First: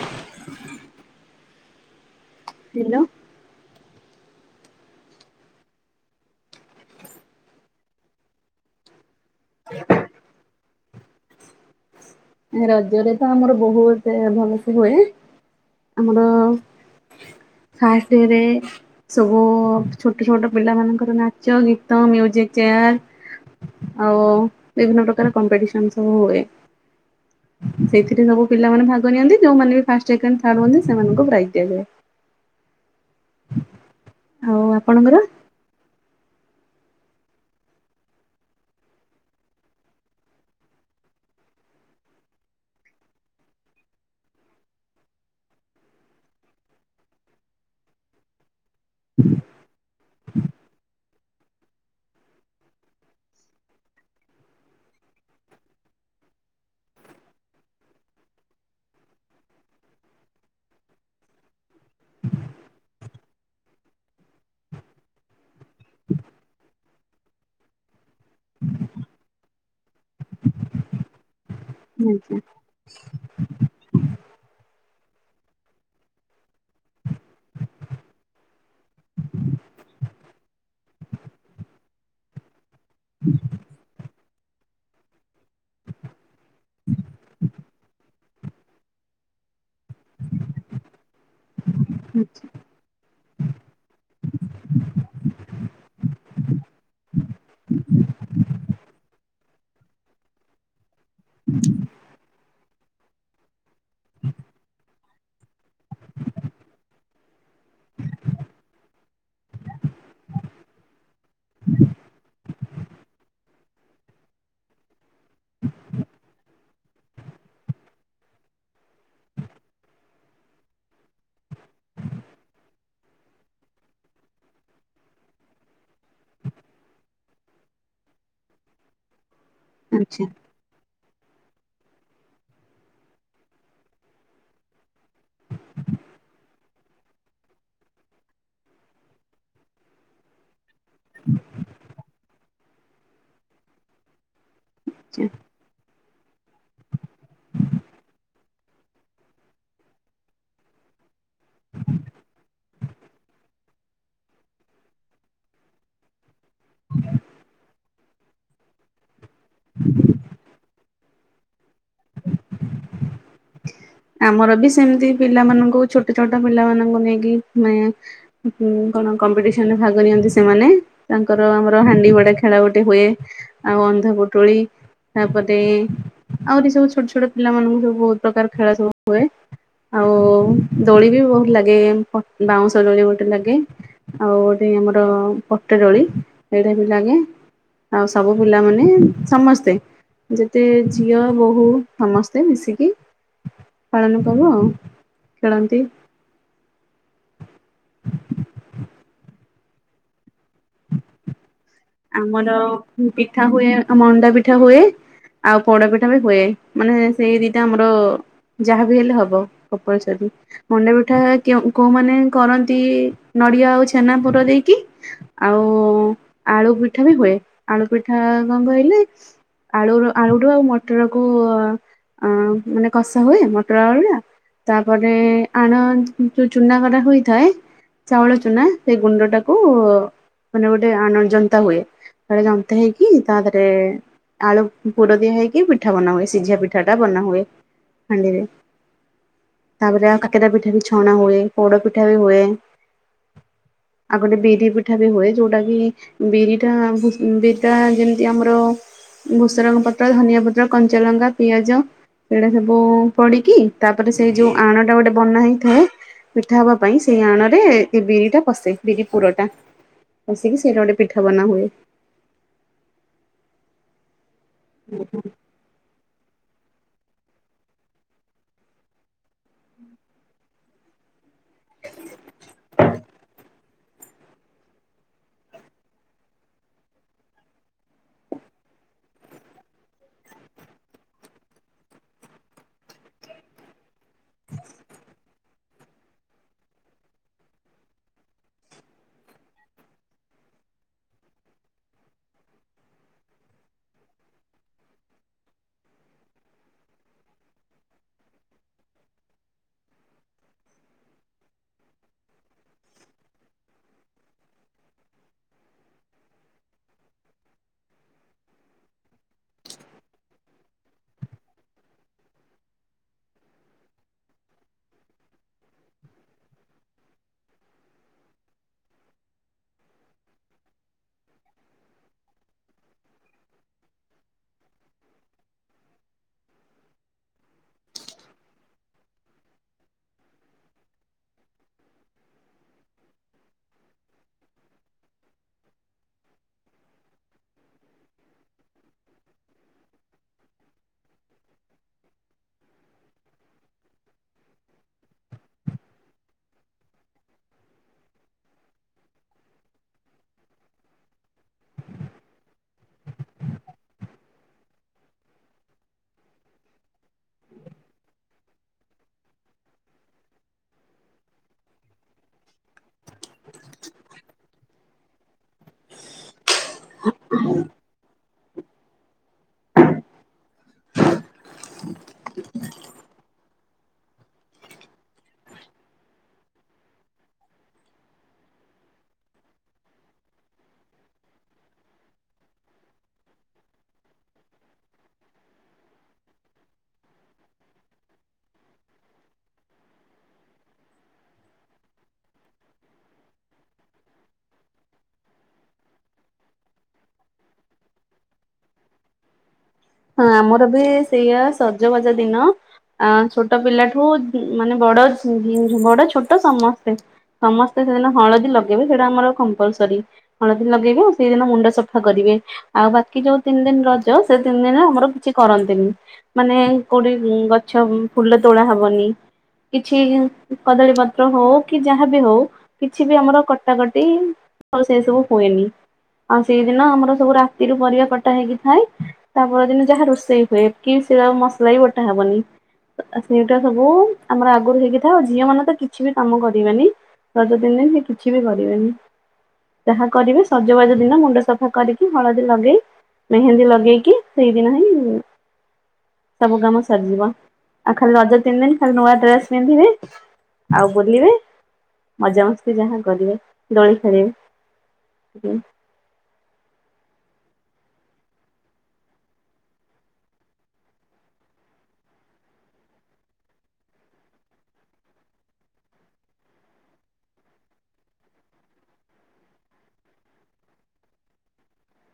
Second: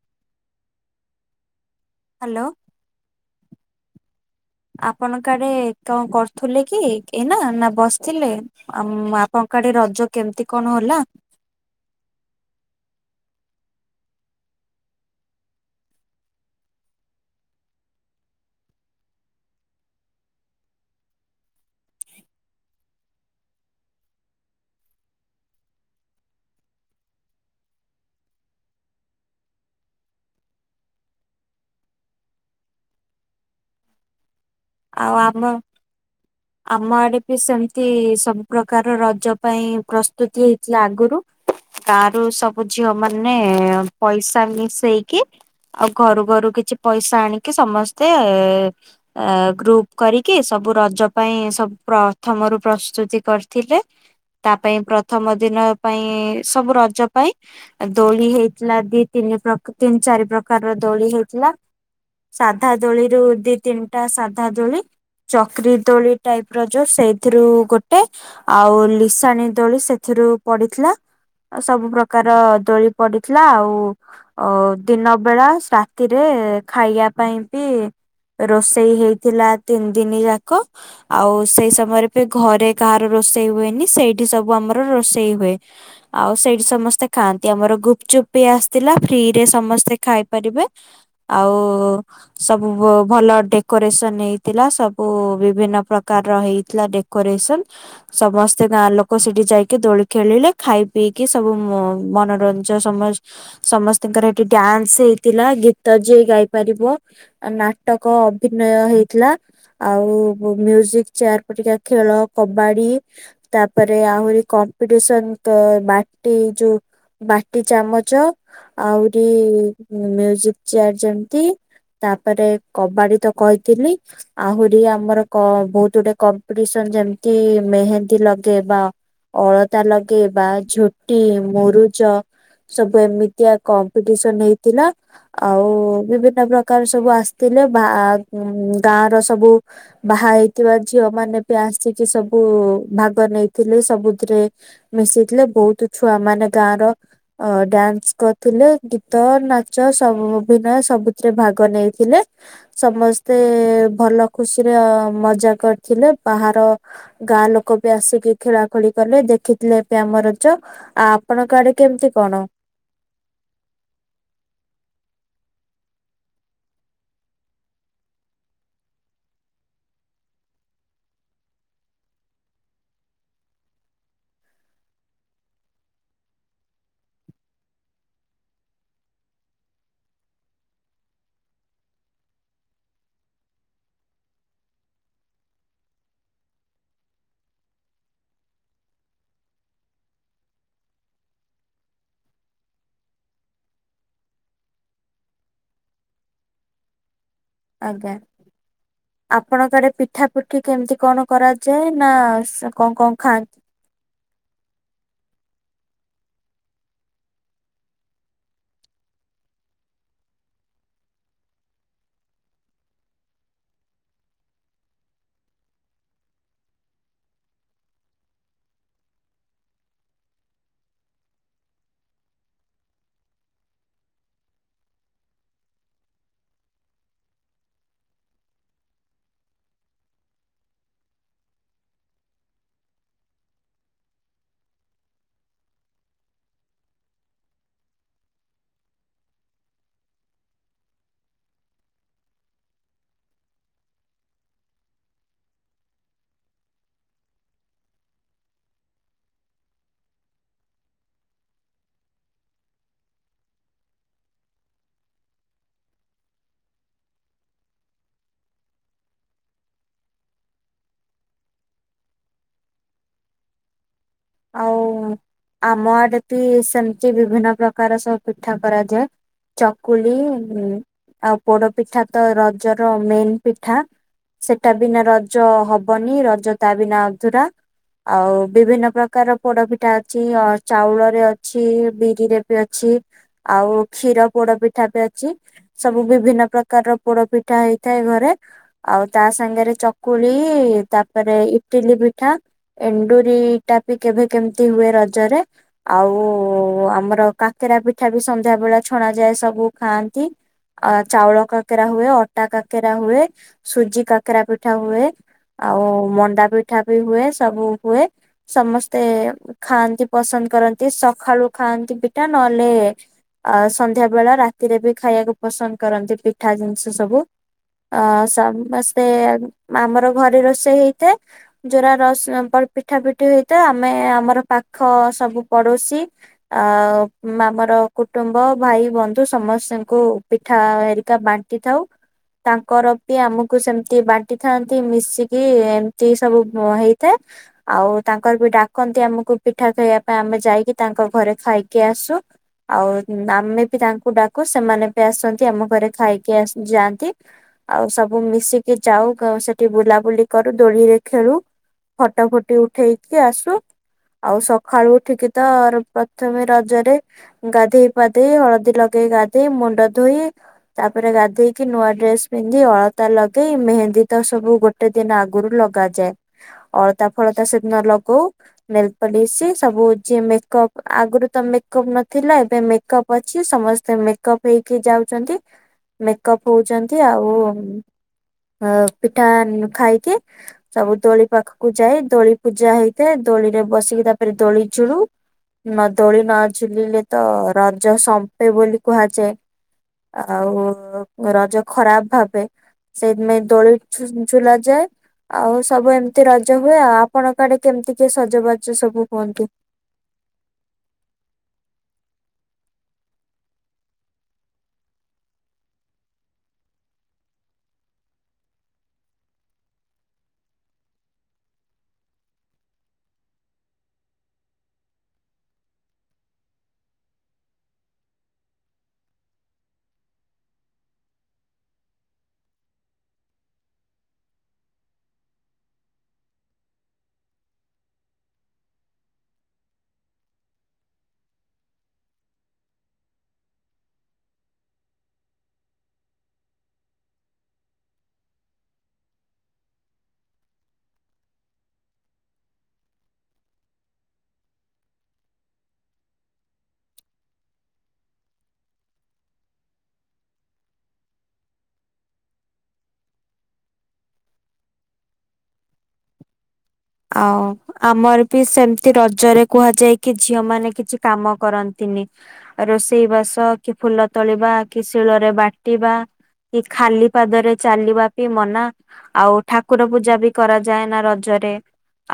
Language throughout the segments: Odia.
[unintelligible] ହ୍ୟାଲୋ। ହ୍ୟାଲୋ। [inaudible] ଆପଣ କାଡେ କଣ କରୁଥିଲେ କି ଏଇନା ନା ବସିଥିଲେ ଆ ଆପଣଙ୍କ କାଡେ ରଜ କେମିତି କଣ ହେଲା? ରଜରେ ତ ଆମର ବହୁତ ଭଲସେ ହୁଏ, ଆମର ଫାଷ୍ଟ ଇରେ ସବୁ ଛୋଟ ଛୋଟ ପିଲାମାନାନଙ୍କର ନାଚ ଗୀତ ମ୍ୟୁଜିକ ଚେୟାର ଆଉ ବିଭିନ୍ନ ପ୍ରକାର କମ୍ପିଟିସନ ସବୁ ହୁଏ। ସେଇଥିରେ ସବୁ ପିଲାମାନେ ଭାଗ ନିଅନ୍ତି ଯୋଉମାନେ ବି ଫାଷ୍ଟ ସେକେଣ୍ଡ ଥଡ ହୁଅନ୍ତି ସେମାନଙ୍କୁ ପ୍ରାଇଜ ଦିଆଯାଏ। ହଁ। ଆଉ ଆମ ଆମ ଆଡେ ବି ସେମିତି ସବୁ ପ୍ରକାର ରଜ ପାଇଁ ପ୍ରସ୍ତୁତି ହେଇଥିଲା ଆଗରୁ ଗାଁ ର ସବୁ ଝିଅ ମାନେ ପଇସା ମିଶେଇକି ଆଉ ଘରୁ ଘରୁ କିଛି ପଇସା ଆଣିକି ସମସ୍ତେ ଅ [inaudible] ଗ୍ରୁପ କରିକି ସବୁ ରଜ ପାଇଁ ସବୁ ପ୍ରଥମରୁ ପ୍ରସ୍ତୁତି କରିଥିଲେ ତା ପାଇଁ ପ୍ରଥମ ଦିନ ପାଇଁ ସବୁ ରଜ ପାଇଁ ଦୋଳି ହେଇଥିଲା ଦି ତିନି ପ୍ର ତିନି ଚାରି ପ୍ରକାର ର ଦୋଳି ହେଇଥିଲା ସାଧା ଦୋଳିରୁୁ ଦି ତିନିଟା ଦୋଳି ଚକ୍ରି ଦୋଳି ଟାଇପର ଯୋଉ ସେଇଥିରୁ ଗୋଟେ ଆଉ ଲିସାଣିୀ ଦୋଳି ସେଥିରୁ ପଡିଥିଲା। ସବୁ ପ୍ରକାର ଆଚ୍ଛା ଦୋଳି ପଡିଥିଲା ଆଉ ଅ ଦିନ ବେଳା ରାତିରେ ଖାଇବା ପାଇଁ ବି ରୋଷେଇ ହେଇ ଥିଲା ତିନି ଦିନ ଯାକ ଆଉ ସେଇ ସମୟରେ ବି ଘରେ କାହାର ରୋଷେଇ ହୁଏନି ସେଇଠି ସବୁ ଆମର ରୋଷେଇ ହୁଏ, ଆଉ ସେଇଠି ସମସ୍ତେ ଖାଆନ୍ତି ଆମର ଗୁପଚୁପ ବି ଆସିଥିଲା ଫ୍ରିରେ ସମସ୍ତେ ଖାଇପାରିବେ ଆଉ ଆଚ୍ଛା ସବୁ ଭଲ ଡେକୋ [unintelligible] ନେଇଥିଲାସବୁ ବିଭିନ୍ନ ପ୍ରକାରର ହେଇଥିଲା ଡେକୋରେସନ ସମସ୍ତେ ଗାଁ ଲୋକ ସେଠି ଯାଇକି ଦୋଳି ଖେଳିଲେ ଖାଇ ପିଇକି ସବୁ ମନୋରଞ୍ଜନ ସମସ୍ତଙ୍କର ସେଠି ଡ୍ୟାନ୍ସ ହେଇଥିଲା ଗୀତ ଯ ଗାଇ ପାରିବ ନାଟକ ଅଭିନୟ ହେଇଥିଲା ଆଉ ମୁଜିକ ଚେୟାର ପରିକା ଖେଳ କବାଡି ତାପରେ ଆହୁରି କମ୍ପିଟିସନ ବାଟି ଯୋଉ ବାଟି ଚାମଚ ଆହୁରି ମୁଜିକ ଚେୟାର ଯେମିତି ତାପରେ କବାଡି ତ କହିଥିଲି। ଆହୁରି ଆମର ବୋହୁତ ଗୁଡେ କମ୍ପିଟିସନ ଯେମିତି ମେହେନ୍ଦୀ ଲଗେଇବା, ଅଳତା ଆଚ୍ଛା ଲଗେଇବା, ଝୋଟି ମୁରୁଜ ସବୁ ଏମିତିଆ କମ୍ପିଟିସନ ହେଇଥିଲା ଆଉ ବିଭିନ୍ନ ପ୍ରକାର ସବୁ ଆସିଥିଲେ ବା ଉଁ ଗାଁ ର ସବୁ ବାହାହେଇ ଥିବା ଝିଅ ମାନେ ବି ଆସିକି ସବୁ ଭାଗ ନେଇଥିଲେ ସବୁଥିରେ। ଆଚ୍ଛା। ମିଶିଥିଲେ ବୋହୁତ ଛୁଆ ମାନେ ଗାଁର ଅ ଡ୍ୟାନ୍ସ କ ଥିଲେ ଗୀତ ନାଚ ସବୁ ଅଭିନୟ ସବୁ ଭାଗ ନେଇଥିଲେ ସମସ୍ତ ମତେ ଭଲ ଖୁସିରେ ମଜା କରିଥିଲେ ବାହାର ଗାଁ ଲୋକ ବି ଆସିକି ଖେଳାଖେଳି କଲେ ଦେଖିଥିଲେ ଏବେ ଆମ ରଜ ଆ ଆପଣଙ୍କ ଆଡେ କେମିତି କଣ? ଆମର ବି ସେମତି ପିଲାମାନଙ୍କୁ ଛୋଟ ଛୋଟ ପିଲାମାନଙ୍କୁ ନେଇକି ମାନେ କଣ କମ୍ପିଟିସନରେ ଭାଗ ନିଅନ୍ତି ସେମାନେ ତାଙ୍କର ଆମର ହାଣ୍ଡି ଭଡା ଖେଳ ଗୋଟେ ହୁଏ, ଆଉ ଅନ୍ଧ ପୋଟୁଳି ତାପରେ ଆହୁରି ସବୁ ଛୋଟ ଛୋଟ ପିଲାମାନଙ୍କୁ ସବୁ ବୋହୁତ ପ୍ରକାର ଖେଳ ସବୁ ହୁଏ, ଆଉ ଦୋଳି ବି ବୋହୁତ ଲାଗେ। ବାଉଁଶ ଦୋଳି ଗୋଟେ ଲାଗେ ଆଉ ଗୋଟେ ଆମର ପଟଡୋଳି ଏଇଟା ବି ଲାଗେ ଆଉ ସବୁ ପିଲାମାନେ ସମସ୍ତେ ଯେତେ ଝିଅ ବୋହୂ ସମସ୍ତେ ମିଶିକି ଖେଳନ ସବୁ ଆଉ ଖେଳନ୍ତି। [inaudible] ଆଜ୍ଞା ଆପଣଙ୍କଡେ ପିଠା ପିଠି କେମିତି କଣ କରା ଆମର ପିଠା ହୁଏ ମଣ୍ଡା ପିଠା ହୁଏ। ଆଉ ପୋଡ ପିଠା ବି ହୁଏ, ମାନେ ସେଇ ଦିଟା ଆମର ଯାହା ବି ହେଲେ ହବ, କପଳ ବ ମଣ୍ଡା ପିଠା କୋଉମାନୋନ କରନ୍ତି ନଡିଆ ଆଉ ଛେନା ପୁର ଦେଇକି ଆଉ ଆଳୁ ପିଠା ବି ହୁଏ, ଆଳୁ ପିଠା କଣ କହିଲେ ଆଳୁ ଆଳୁରୁୁ ଆଉ ମଟରକୁ ମାନେ କଷା ହୁଏ, ମଟର ଆଳୁଟା ତାପରେ ଆଣ ଯୋଉ ଚୁନା କରା ହୋଇଥାଏ ଚାଉଳ ଚୁନା ସେ ଗୁଣ୍ଡ ଟାକୁ ମାନେ ଗୋଟେ ଆଣ ଜନ୍ତା ହୁଏ, ଜନ୍ତା ହେଇକି ତା ଦେହରେ ଆଳୁ ପୁର ଦିଆ ହେଇକି ପିଠା ବନା ହୁଏ ସିଝିଆ ପିଠା ଟା ବନା ହୁଏ, ହାଣ୍ଡିରେ ତାପରେ କାକେରା ପିଠା ବି ଛଣା ହୁଏ ପୋଡ ପିଠା ବି ହୁଏ ଆଉ ଗୋଟେ ବିରି ପିଠା ବି ହୁଏ ଯୋଉଟା କି ବିରିଟା ଭୁ ବିରିଟା ଯେମିତି ଆମର ଭୁସରଙ୍ଗ ପତ୍ର ଧନିଆ ପତ୍ର କଞ୍ଚାଲଙ୍କା ପିଆଜ ସେଇଟା ସବୁ ପଡିକି ତାପରେ ସେଇ ଯୋଉ ଆଣଟା ଗୋଟେ ବନା ହେଇଥାଏ। ମିଠା ହେବା ପାଇଁ ସେଇ ଆଣରେ ଏ ଏ ବିରିଟା ପଷେ। ବିରି ପୁରଟା ପଷିକି ସେଇଟା ଗୋଟେ ପି ଠା ବନା ହୁଏ। ଆଉ ଆମ ଆଡେ ବି ସେମିତି ବିଭିନ୍ନ ପ୍ରକାର ସବୁ ପିଠା କରାଯାଏ। ଚକୁଳି ଆଉ ପୋଡ ପିଠା ତ ରଜର ମେନ୍ ପିଠା ସେଟା ବିନା ରଜ ହବନି ରଜ ତା ବିନା ଅଧୁରା ଆଉ ବିଭିନ୍ନ ପ୍ର କାର ପୋଡ ପିଠା ଅଛି ଚାଉଳରେ ଅଛି ବିରିରେ ବି ଅଛି ଆଉ କ୍ଷୀର ପୋଡ ପିଠା ବି ଅଛି। ସବୁ ବିଭିନ୍ନ ପ୍ରକାରର ପୋଡ ପିଠା ହେଇଥାଏ ଘରେ ଆଉ ତା ସାଙ୍ଗରେ ଚକୁଳି ତାପରେ ଇଟିଲି ପିଠା ଏଣ୍ଡୁରିଟା ବି କେବେ କେମିତି ହୁଏ। ରଜରେ ଆଉ ଆମର କାକେରା ପିଠା ବି ସନ୍ଧ୍ୟା ବେଳେ ଛଣା ଯାଏ ସବୁ ଖାଆନ୍ତି ଆ ଚାଉଳ କାକେରା ହୁଏ। ଅଟା କାକେରା ହୁଏ। ସୁଜି କାକେରା ପିଠା ହୁଏ। ଆଉ ମଣ୍ଡା ପିଠା ବି ହୁଏ ସବୁ ହୁଏ। ସମସ୍ତେ ଖାଆନ୍ତି ପସନ୍ଦ କରନ୍ତି। ସକାଳୁ ଖାଆନ୍ତି ପିଠା ନହେଲେ ଅ ସନ୍ଧ୍ୟା ବେଳା ରାତିରେ ବି ଖାଇବାକୁ ପସନ୍ଦ କରନ୍ତି ପିଠା ଜିନିଷ ସବୁ। ଅ ସମସ୍ତେ ଆମ ଆମର ଘରେ ରୋଷେଇ ହେଇଥାଏ। ଯୋଉରା ରସୁଣ ପ ପିଠା ପି ଠା ଆମେ ଆମର ପାଖ ସବୁ ପଡୋଶୀ ଆଉ ଆମର କୁଟୁମ୍ବ ଭାଇ ବନ୍ଧୁ ସମସ୍ତଙ୍କୁ ପିଠା ହେରିକା ବାଣ୍ଟି ଥାଉ ତାଙ୍କର ବି ଆମକୁ ସେମତି ବାଣ୍ଟିଥାନ୍ତି ମିଶିକି ଏମିତି ସବୁ ହେଇଥାଏ। ଆଉ ତାଙ୍କର ବି ଡାକନ୍ତି ଆମକୁ ପିଠା ଖାଇବା ପାଇଁ ଆମେ ଯାଇକି ତାଙ୍କ ଘରେ ଖାଇକି ଆସୁ। ଆଉ ଆମେ ବି ତାଙ୍କୁ ଡାକୁ ସେମାନେ ବି ଆସନ୍ତି। ଆମ ଘରେ ଖାଇକି ଯାଆନ୍ତି ଆଉ ସବୁ ମିଶିକି ଯାଉ ସେଠି ବୁଲାବୁଲି କରୁ ଦୋଳିରେ ଖେଳୁ। ଫଟ ଫୁଟି ଉଠେଇ ଆଉ ସକାଳୁ ଉଠିକି ତ ପ୍ରଥମେ ରଜରେ ଗାଧେଇ ପାଧେଇ ହଳଦୀ ଲଗେଇ ଗା ଧେଇ ମୁଣ୍ଡ ଧୋଇ ତାପରେ ଗାଧେଇକି ନୂଆ ଡ୍ରେସ ପିନ୍ଧି ଅଳତା ଲଗେଇ ମେହେନ୍ଦୀ ତ ସବୁ ଗୋଟେ ଦିନ ଆଗରୁ ଲଗାଯାଏ। ଅଳତା ଫଳତା ସେ କୁ ନେଲପୋଲିସ [unintelligible] ପ୍ ଆଗରୁ ତ ମେକଅପ୍ ନଥିଲା ଏବେ ମେକଅପ୍ ଅଛି ସମ- ସେ ମେକଅପ୍ ହେଇକି ଯାଉଛନ୍ତି ମେକଅପ ହଉଛନ୍ତି ଆଉ ପିଠା ଖାଇକି ସବୁ ଦୋଳି ପାଖକୁ ଯାଇ ଦୋଳି ପୂଜା ହେଇଥାଏ ଦୋଳିରେ ବସିକି ତାପରେ ଦୋଳି ଝୁଲୁ। ଦୋଳି ନ ଝୁଲିଲେ ତ ରଜ ସମ୍ପେ ବୋଲି କୁହାଯାଏ। ଆଉ ରଜ ଖରାପ ଭାବେ ସେଥିପାଇଁ ଦୋଳି ଝୁ-ଝୁଲା ଯାଏ ଆଉ ସବୁ ଏମିତି ରଜ ହୁଏ ଆଉ। ଆପଣ ଆଡେ କେମିତି କିଏ ସଜବାଜ ସବୁ ହୁହନ୍ତି? ହଁ ଆମର ବି ସେଇଆ ସଜବାଜା ଦିନ ଛୋଟ ପିଲାଠୁ ମାନେ ବଡ ବଡ ଛୋଟ ସମସ୍ତେ ସମସ୍ତେ ସେଦିନ ହଳଦୀ ଲଗେଇବେ ସେଟା ଆମର କମ୍ପଲସରୀ ହଳଦୀ ଲଗେଇବେ ଆଉ ସେଇଦିନ ମୁଣ୍ଡ ସଫା କରିବେ ଆଉ ବାକି ଯୋଉ ତିନି ଦିନ ରଜ ସେ ତିନ ଦିନ ଆମର କିଛି କରନ୍ତିନି ମାନେ କୋଉଠି ଗଛ ଫୁଲ ତୋଳା ହବନି। କିଛି କଦଳୀ ପତ୍ର ହୋଉ କି ଯାହାବି ହୋଉ କିଛି ବି ଆମର କଟାକଟି ସେ ସବୁ ହୁଏନି ଆଉ ସେଇଦିନ ଆମର ସବୁ ରାତିରୁ ପରିବା କଟା ହେଇକି ଥାଏ। ତା ପରଦିନ ଯାହା ରୋଷେଇ ହୁଏ କି ସେଟା ମସଲା ବି ବୋଟା ହବନି ସେଇଟା ସବୁ ଆମର ଆଗରୁ ହେଇକି ଥାଏ ଆଉ ଝିଅ ମାନେ ତ କିଛି ବି କାମ କରିବେନି ରଜ ତିନି ଦିନ ସେ କିଛି ବି କରିବେନି ଯାହା କରିବେ ସଜବାଜ ଦିନ ମୁଣ୍ଡ ସଫା କରିକି ହଳଦୀ ଲଗେଇ ମେହେନ୍ଦୀ ଲଗେଇକି- ସେଇଦିନ ହିଁ ସବୁ କାମ ସରିଯିବ ଆଉ ଖାଲି ରଜ ତିନି ଦିନ ଖାଲି ନୂଆ ଡ୍ରେସ୍ ପିନ୍ଧିବେ ଆଉ ବୁଲିବେ ମଜା ମସ୍ତି ଯାହା କରିବେ ଦୋଳି ଖେଳିବେ। ଆଉ ଆମର ବି ସେମିତି ରଜରେ କୁହାଯାଏ କି ଝିଅ ମାନେ କିଛି କାମ କରନ୍ତିନି ରୋଷେଇ ବାସ କି ଫୁଲ ତୋଳିବା କି ଶିଳରେ ବାଟିବା କି ଖାଲି ପାଦରେ ଚାଲିବା ବି ମନା ଆଉ ଠାକୁର ପୂଜା ବି କରାଯାଏ ନା ରଜରେ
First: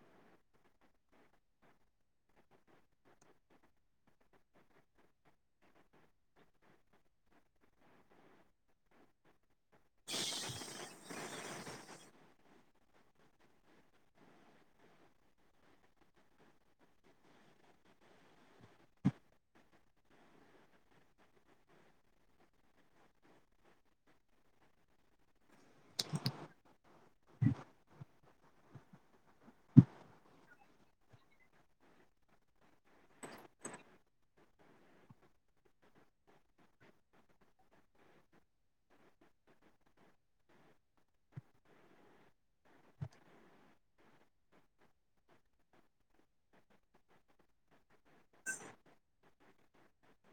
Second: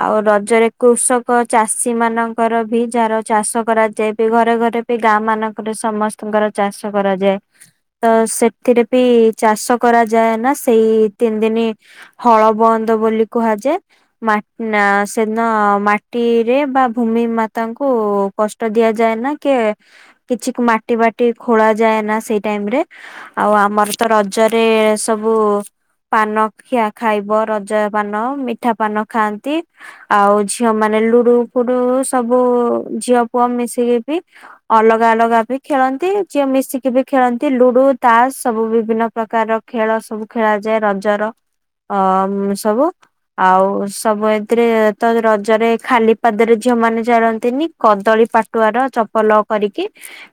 ଆଉ ରଜରେ କୃଷକ ଚାଷୀ ମାନଙ୍କର ବି ଯାହାର ଚାଷ କରାଯାଏ ବି ଘରେ ଘରେ ବି ଗାଁ ମାନଙ୍କରେ ସମସ୍ତଙ୍କର ଚାଷ କରାଯାଏ ତ ସେଥିରେ ବି ଚାଷ କରାଯାଏ ନା ସେଇ ତିନି ଦିନି ହଳ ବନ୍ଦ ବୋଲି କୁହାଯାଏ ନା ସେଦିନ ମାଟିରେ ବା ଭୂମି ମାତାଙ୍କୁ କଷ୍ଟ ଦିଆଯାଏନା କି କିଛି ମାଟି ବାଟି ଖୋଳା ଯାଏନା ସେଇ ଟାଇମ୍ ରେ ଆଉ ଆମର ତ ରଜରେ ସବୁ ପାନ ଖିଆ ଖାଇବ ରଜ ପାନ ମିଠା ପାନ ଖାଆ- ତି ଆଉ ଝିଅ ମାନେ ଲୁଡୁ ଫୁଡୁ ସବୁ ଝିଅ ପୁଅ ମିଶିକି ବି ଅଲଗା ଅଲଗା ବି ଖେଳନ୍ତି ଝିଅ ମିଶିକି ବି ଖେଳନ୍ତି ଲୁଡୁ ତାସ ସବୁ ବିଭିନ୍ନ ପ୍ରକାରର ଖେଳ ସବୁ ଖେଳାଯାଏ ରଜର ଅ ସବୁ ଆଉ ସବୁ ଏଥିରେ ତ ରଜରେ ଖାଲି ପାଦରେ ଝିଅ ମାନେ ଚାଲନ୍ତିନି କଦଳୀ ପାଟୁଆର ଚପଲ କରିକି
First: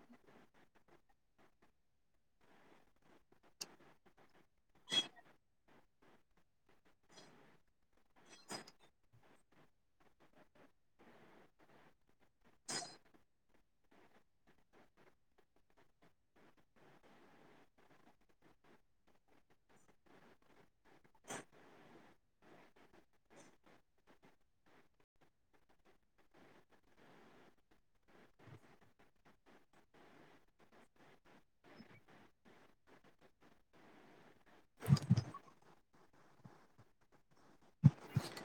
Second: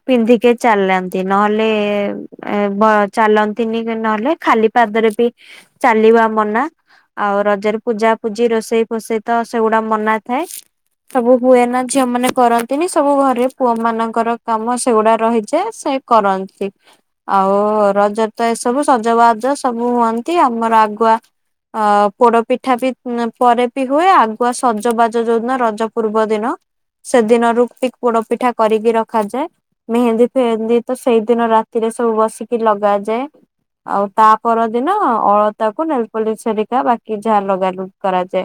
ପିନ୍ଧିକି ଚାଲନ୍ତି ନହେଲେ ବ ଚାଲନ୍ତିନି କି ନହେଲେ ଖାଲି ପାଦରେ ବି ଚାଲିବା ମନା ଆଉ ରଜରେ ପୂଜା ପୂଜି ରୋଷେଇ ସ- ରୋଷେଇ ପୋଷେଇ ତ ସେଗୁଡା ମନା ଥାଏ ସବୁ ହୁଏ ନା ଝିଅ ମାନେ କରନ୍ତିନି ସବୁ ଘରେ ପୁଅ ମାନଙ୍କର କାମ ସେଗୁଡା ରହିଯାଏ ସେ କରନ୍ତି ଆଉ ରଜ ତ ଏସବୁ ସଜବାଜ ସବୁ ହୁଅନ୍ତି ଆମର ଆଗୁଆ ଅ ପୋଡ ପିଠା ବି- ପରେ ବି ହୁଏ ଆଗୁଆ ସଜବାଜ ଯୋଉ ଦିନ ରଜ ପୂର୍ବ ଦିନ ସେଦିନରୁ ବି ପୋଡ ପିଠା କରିକି ରଖାଯାଏ ମେହେନ୍ଦୀ ଫେହେନ୍ଦି ତ ସେଇଦିନ ରାତିରେ ସବୁ ବସିକି ଲଗାଯାଏ ଆଉ ତା ପର ଦିନ ଅଳତାକୁ ନେଲ୍- ପୋଲିସ୍ ହେରିକା ବାକି ଯାହା ଲଗାଲୁ- କରାଯାଏ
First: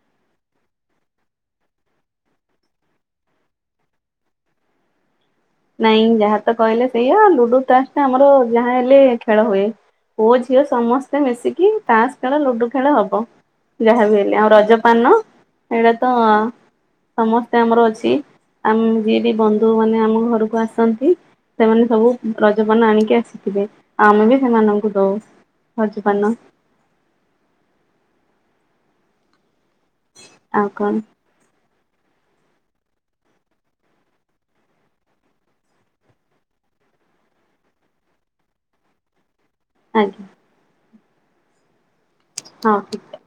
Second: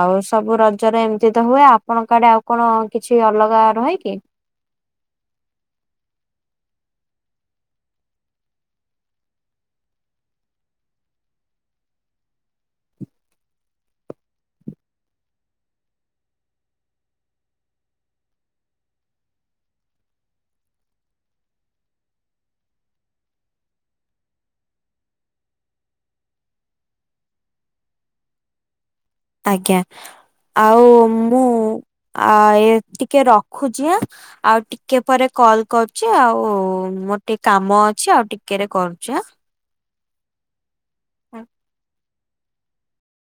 ଆଉ ସବୁ ରଜରେ ଏମିତି ତ ହୁଏ ଆପଣଙ୍କ ଆଡେ ଆଉ କଣ କିଛି ଅଲଗା ରହେ କି? ନାଇଁ ଯାହା ତ କହିଲେ ସେଇଆ ଲୁଡୁ ତାସ ଟା ଆମର ଯାହା ହେଲେ ଖେଳ ହୁଏ ପୁଅ ଝିଅ ସମସ୍ତେ ମିଶିକି ତାସ ଖେଳ ଲୁଡୁ ଖେଳ ହବ ଯାହା ବି ହେଲେ ଆଉ ରଜପାନ ହେଇଟା ତ ସମସ୍ତେ ଆମର ଅଛି ଆମ ଯିଏ ବି ବନ୍ଧୁ ମାନେ ଆମ ଘରକୁ- ଆସନ୍ତି ସେମାନେ ସବୁ ରଜପାନ ଆଣିକି ଆସିଥିବେ ଆଉ ଆମେ ବି ସେମାନଙ୍କୁ ଦଉ ରଜପାନ ଆଜ୍ଞା ଆଉ ମୁଁ- ଆ ଏ ଟିକେ ରଖୁଛି ଆଁ ଆଉ ଟିକେ ପରେ କଲ କରୁଛି ଆଉ ମୋର ଟିକେ କାମ ଅଛି ଆଉ ଟିକେରେ କରୁଛି ଆଁ ଆଜ୍ଞା ହୁଁ ହଁ